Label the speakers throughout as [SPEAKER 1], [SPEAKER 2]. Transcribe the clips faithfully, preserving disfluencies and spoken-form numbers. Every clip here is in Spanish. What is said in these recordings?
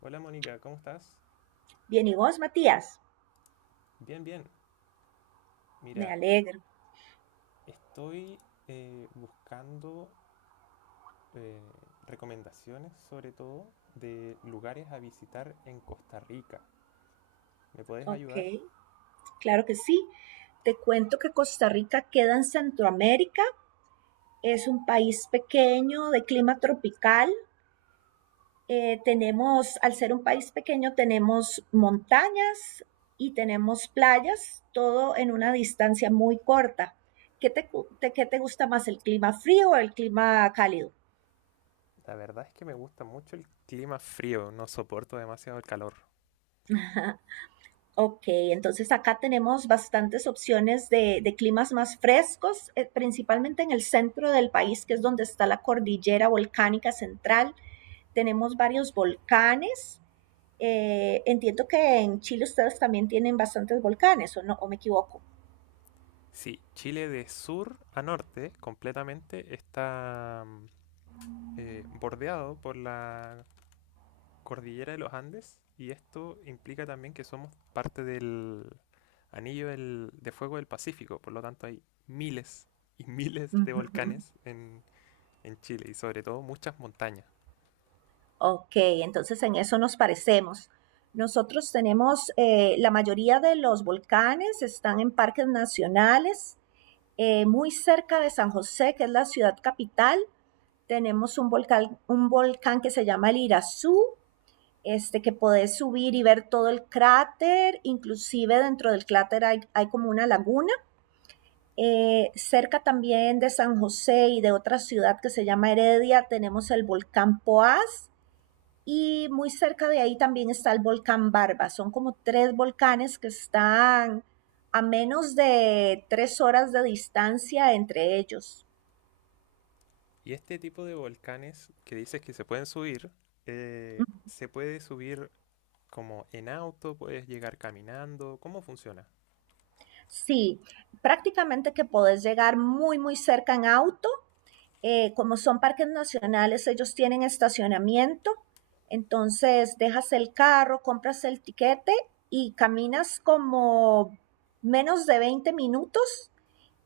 [SPEAKER 1] Hola Mónica, ¿cómo estás?
[SPEAKER 2] Bien, ¿y vos, Matías?
[SPEAKER 1] Bien, bien.
[SPEAKER 2] Me
[SPEAKER 1] Mira,
[SPEAKER 2] alegro.
[SPEAKER 1] estoy eh, buscando eh, recomendaciones sobre todo de lugares a visitar en Costa Rica. ¿Me puedes
[SPEAKER 2] Ok,
[SPEAKER 1] ayudar?
[SPEAKER 2] claro que sí. Te cuento que Costa Rica queda en Centroamérica. Es un país pequeño de clima tropical. Eh, tenemos, al ser un país pequeño, tenemos montañas y tenemos playas, todo en una distancia muy corta. ¿Qué te, cu- te- Qué te gusta más, el clima frío o el clima cálido?
[SPEAKER 1] La verdad es que me gusta mucho el clima frío, no soporto demasiado el calor.
[SPEAKER 2] Ok, entonces acá tenemos bastantes opciones de, de climas más frescos, eh, principalmente en el centro del país, que es donde está la cordillera volcánica central. Tenemos varios volcanes. Eh, entiendo que en Chile ustedes también tienen bastantes volcanes, ¿o no? ¿O me equivoco?
[SPEAKER 1] Sí, Chile de sur a norte completamente está mm, eh, bordeado por la cordillera de los Andes y esto implica también que somos parte del anillo del- de fuego del Pacífico, por lo tanto hay miles y miles de
[SPEAKER 2] Ujú.
[SPEAKER 1] volcanes en, en Chile y sobre todo muchas montañas.
[SPEAKER 2] Ok, entonces en eso nos parecemos. Nosotros tenemos, eh, la mayoría de los volcanes están en parques nacionales. Eh, muy cerca de San José, que es la ciudad capital, tenemos un volcán, un volcán que se llama el Irazú, este, que podés subir y ver todo el cráter, inclusive dentro del cráter hay, hay como una laguna. Eh, cerca también de San José y de otra ciudad que se llama Heredia tenemos el volcán Poás y muy cerca de ahí también está el volcán Barba. Son como tres volcanes que están a menos de tres horas de distancia entre ellos.
[SPEAKER 1] Y este tipo de volcanes que dices que se pueden subir, eh, se puede subir como en auto, puedes llegar caminando, ¿cómo funciona?
[SPEAKER 2] Sí, prácticamente que podés llegar muy, muy cerca en auto. Eh, como son parques nacionales, ellos tienen estacionamiento. Entonces, dejas el carro, compras el tiquete y caminas como menos de veinte minutos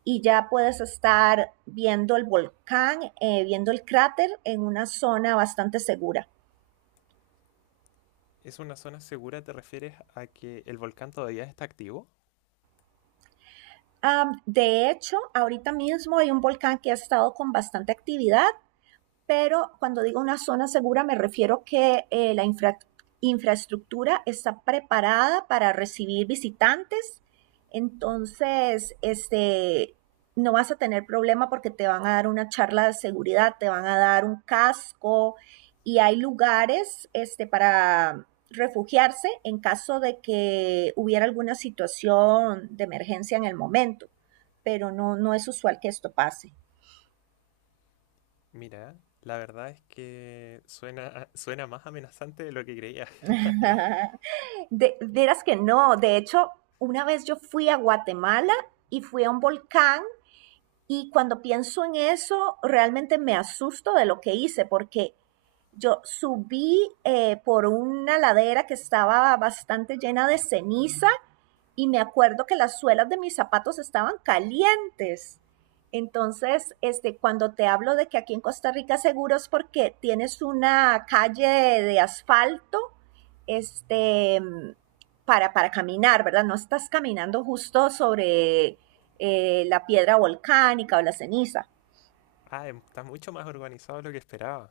[SPEAKER 2] y ya puedes estar viendo el volcán, eh, viendo el cráter en una zona bastante segura.
[SPEAKER 1] ¿Es una zona segura? ¿Te refieres a que el volcán todavía está activo?
[SPEAKER 2] Am, de hecho, ahorita mismo hay un volcán que ha estado con bastante actividad, pero cuando digo una zona segura me refiero que eh, la infra infraestructura está preparada para recibir visitantes, entonces este, no vas a tener problema porque te van a dar una charla de seguridad, te van a dar un casco y hay lugares este, para refugiarse en caso de que hubiera alguna situación de emergencia en el momento, pero no, no es usual que esto pase.
[SPEAKER 1] Mira, la verdad es que suena, suena más amenazante de lo que creía.
[SPEAKER 2] De, verás que no, de hecho, una vez yo fui a Guatemala y fui a un volcán y cuando pienso en eso, realmente me asusto de lo que hice porque yo subí eh, por una ladera que estaba bastante llena de ceniza y me acuerdo que las suelas de mis zapatos estaban calientes. Entonces, este, cuando te hablo de que aquí en Costa Rica seguro es porque tienes una calle de, de asfalto, este, para, para, caminar, ¿verdad? No estás caminando justo sobre eh, la piedra volcánica o la ceniza.
[SPEAKER 1] Ah, em- está mucho más organizado de lo que esperaba.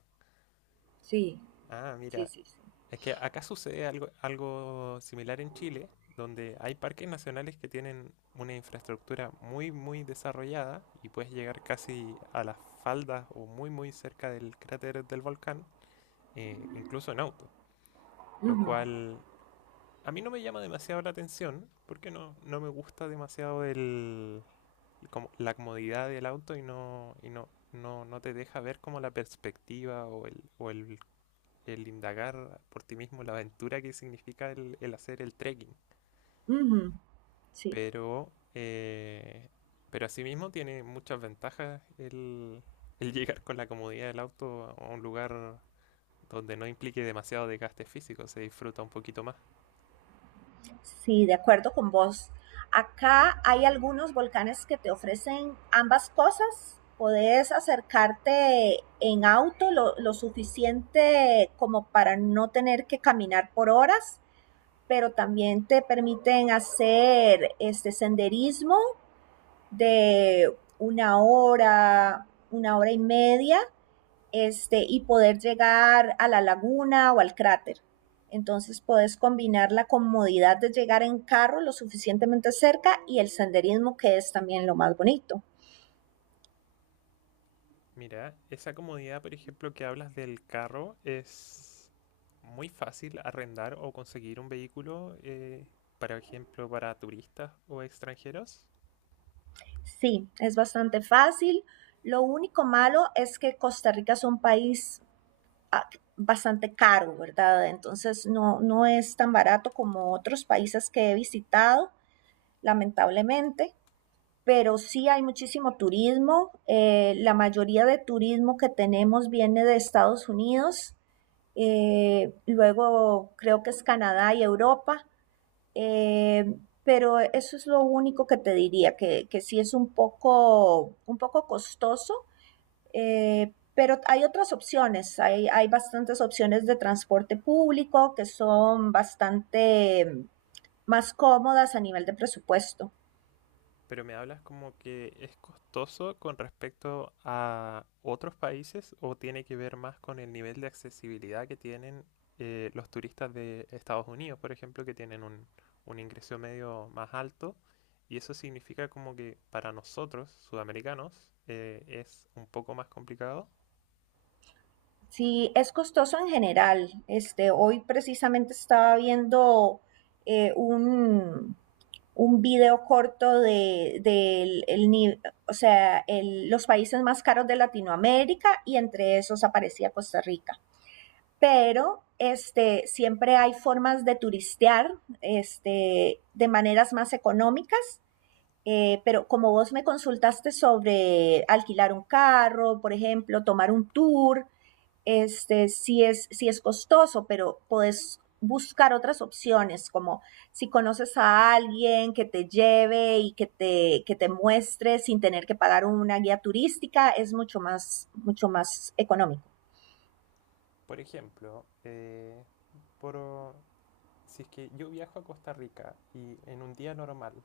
[SPEAKER 2] Sí,
[SPEAKER 1] Ah,
[SPEAKER 2] sí,
[SPEAKER 1] mira,
[SPEAKER 2] sí, sí.
[SPEAKER 1] es que acá sucede algo, algo similar en Chile, donde hay parques nacionales que tienen una infraestructura muy, muy desarrollada y puedes llegar casi a las faldas o muy, muy cerca del cráter del volcán, eh, incluso en auto,
[SPEAKER 2] Uh
[SPEAKER 1] lo
[SPEAKER 2] -huh.
[SPEAKER 1] cual a mí no me llama demasiado la atención porque no, no me gusta demasiado el, como la comodidad del auto. Y no, y no, no, no te deja ver como la perspectiva o el, o el el indagar por ti mismo la aventura que significa el, el hacer el trekking.
[SPEAKER 2] Uh -huh. Sí.
[SPEAKER 1] Pero, eh, pero asimismo tiene muchas ventajas el, el llegar con la comodidad del auto a un lugar donde no implique demasiado desgaste físico, se disfruta un poquito más.
[SPEAKER 2] Sí, de acuerdo con vos. Acá hay algunos volcanes que te ofrecen ambas cosas. Podés acercarte en auto lo, lo suficiente como para no tener que caminar por horas, pero también te permiten hacer este senderismo de una hora, una hora y media, este, y poder llegar a la laguna o al cráter. Entonces puedes combinar la comodidad de llegar en carro lo suficientemente cerca y el senderismo que es también lo más bonito.
[SPEAKER 1] Mira, esa comodidad, por ejemplo, que hablas del carro, es muy fácil arrendar o conseguir un vehículo, eh, por ejemplo, para turistas o extranjeros.
[SPEAKER 2] Sí, es bastante fácil. Lo único malo es que Costa Rica es un país, ah, bastante caro, ¿verdad? Entonces no, no es tan barato como otros países que he visitado, lamentablemente. Pero sí hay muchísimo turismo. Eh, la mayoría de turismo que tenemos viene de Estados Unidos, eh, luego creo que es Canadá y Europa. eh, pero eso es lo único que te diría, que, que sí es un poco, un poco costoso. Eh, pero hay otras opciones, hay, hay bastantes opciones de transporte público que son bastante mm, más cómodas a nivel de presupuesto.
[SPEAKER 1] Pero me hablas como que es costoso con respecto a otros países, o tiene que ver más con el nivel de accesibilidad que tienen eh, los turistas de Estados Unidos, por ejemplo, que tienen un, un ingreso medio más alto. Y eso significa como que para nosotros, sudamericanos, eh, es un poco más complicado.
[SPEAKER 2] Sí, es costoso en general. Este, hoy precisamente estaba viendo eh, un, un video corto de, del- el ni- o sea, el- los países más caros de Latinoamérica y entre esos aparecía Costa Rica. Pero este, siempre hay formas de turistear, este, de maneras más económicas. Eh, pero como vos me consultaste sobre alquilar un carro, por ejemplo, tomar un tour, este, sí es, sí es costoso, pero podés buscar otras opciones, como si conoces a alguien que te lleve y que te, que te muestre sin tener que pagar una guía turística, es mucho más, mucho más económico.
[SPEAKER 1] Por ejemplo, eh, por, si es que yo viajo a Costa Rica, y en un día normal,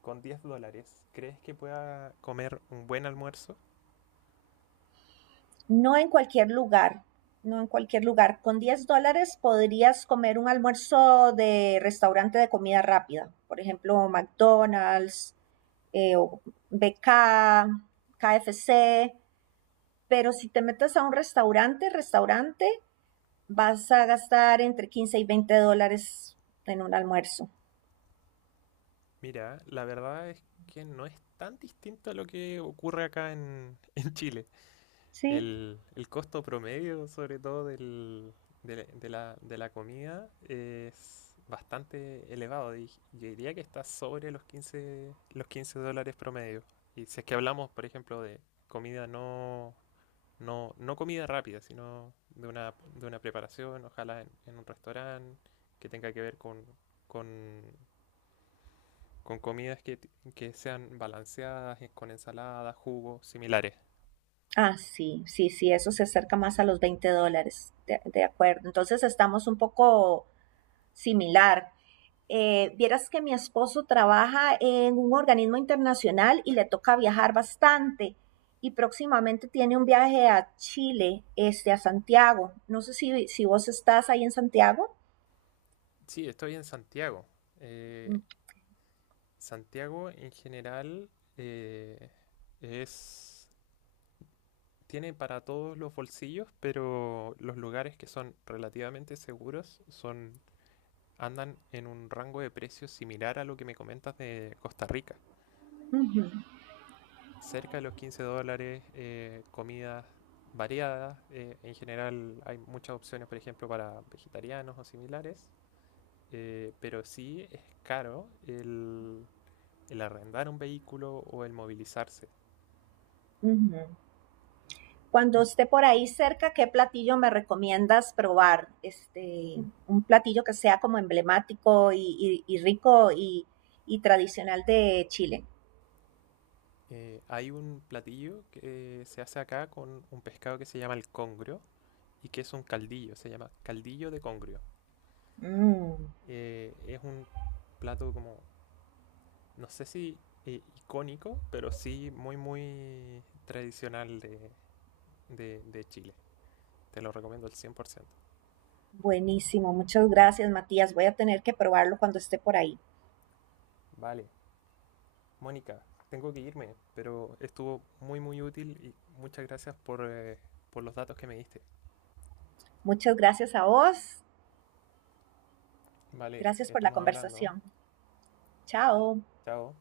[SPEAKER 1] con diez dólares, ¿crees que pueda comer un buen almuerzo?
[SPEAKER 2] No en cualquier lugar, no en cualquier lugar. Con diez dólares podrías comer un almuerzo de restaurante de comida rápida, por ejemplo, McDonald's, eh, o B K, K F C. Pero si te metes a un restaurante, restaurante, vas a gastar entre quince y veinte dólares en un almuerzo.
[SPEAKER 1] Mira, la verdad es que no es tan distinto a lo que ocurre acá en, en Chile.
[SPEAKER 2] Sí.
[SPEAKER 1] El, el costo promedio, sobre todo del, de, la, de la- de la comida, es bastante elevado. Di- Yo diría que está sobre los quince los quince dólares promedio. Y si es que hablamos, por ejemplo, de comida no, no, no comida rápida, sino de una, de una preparación, ojalá en, en un restaurante que tenga que ver con, con con comidas que, que sean balanceadas, eh, con ensaladas, jugos, similares.
[SPEAKER 2] Ah, sí, sí, sí, eso se acerca más a los veinte dólares, de, de acuerdo. Entonces estamos un poco similar. Eh, vieras que mi esposo trabaja en un organismo internacional y le toca viajar bastante y próximamente tiene un viaje a Chile, este, a Santiago. No sé si, si vos estás ahí en Santiago.
[SPEAKER 1] Sí, estoy en Santiago.
[SPEAKER 2] Uh
[SPEAKER 1] Eh, Santiago en general eh, es, tiene para todos los bolsillos, pero los lugares que son relativamente seguros son, andan en un rango de precios similar a lo que me comentas de Costa Rica.
[SPEAKER 2] -huh,
[SPEAKER 1] Cerca de los quince dólares, eh, comidas variadas. Eh, en general hay muchas opciones, por ejemplo, para vegetarianos o similares. Eh, pero sí es caro el, el arrendar un vehículo o el movilizarse.
[SPEAKER 2] uh -huh. Cuando esté por ahí cerca, ¿qué platillo me recomiendas probar? Este, un platillo que sea como emblemático y, y, y rico y, y, tradicional de Chile.
[SPEAKER 1] Eh, hay un platillo que se hace acá con un pescado que se llama el congrio, y que es un caldillo, se llama caldillo de congrio.
[SPEAKER 2] Mm,
[SPEAKER 1] Eh, es un plato como, no sé si eh, icónico, pero sí muy, muy tradicional de de, de Chile. Te lo recomiendo al cien por ciento.
[SPEAKER 2] buenísimo, muchas gracias Matías. Voy a tener que probarlo cuando esté por ahí.
[SPEAKER 1] Vale. Mónica, tengo que irme, pero estuvo muy muy útil y muchas gracias por, eh, por los datos que me diste.
[SPEAKER 2] Muchas gracias a vos,
[SPEAKER 1] Vale,
[SPEAKER 2] gracias por la
[SPEAKER 1] estamos hablando.
[SPEAKER 2] conversación. Chao.
[SPEAKER 1] Chao.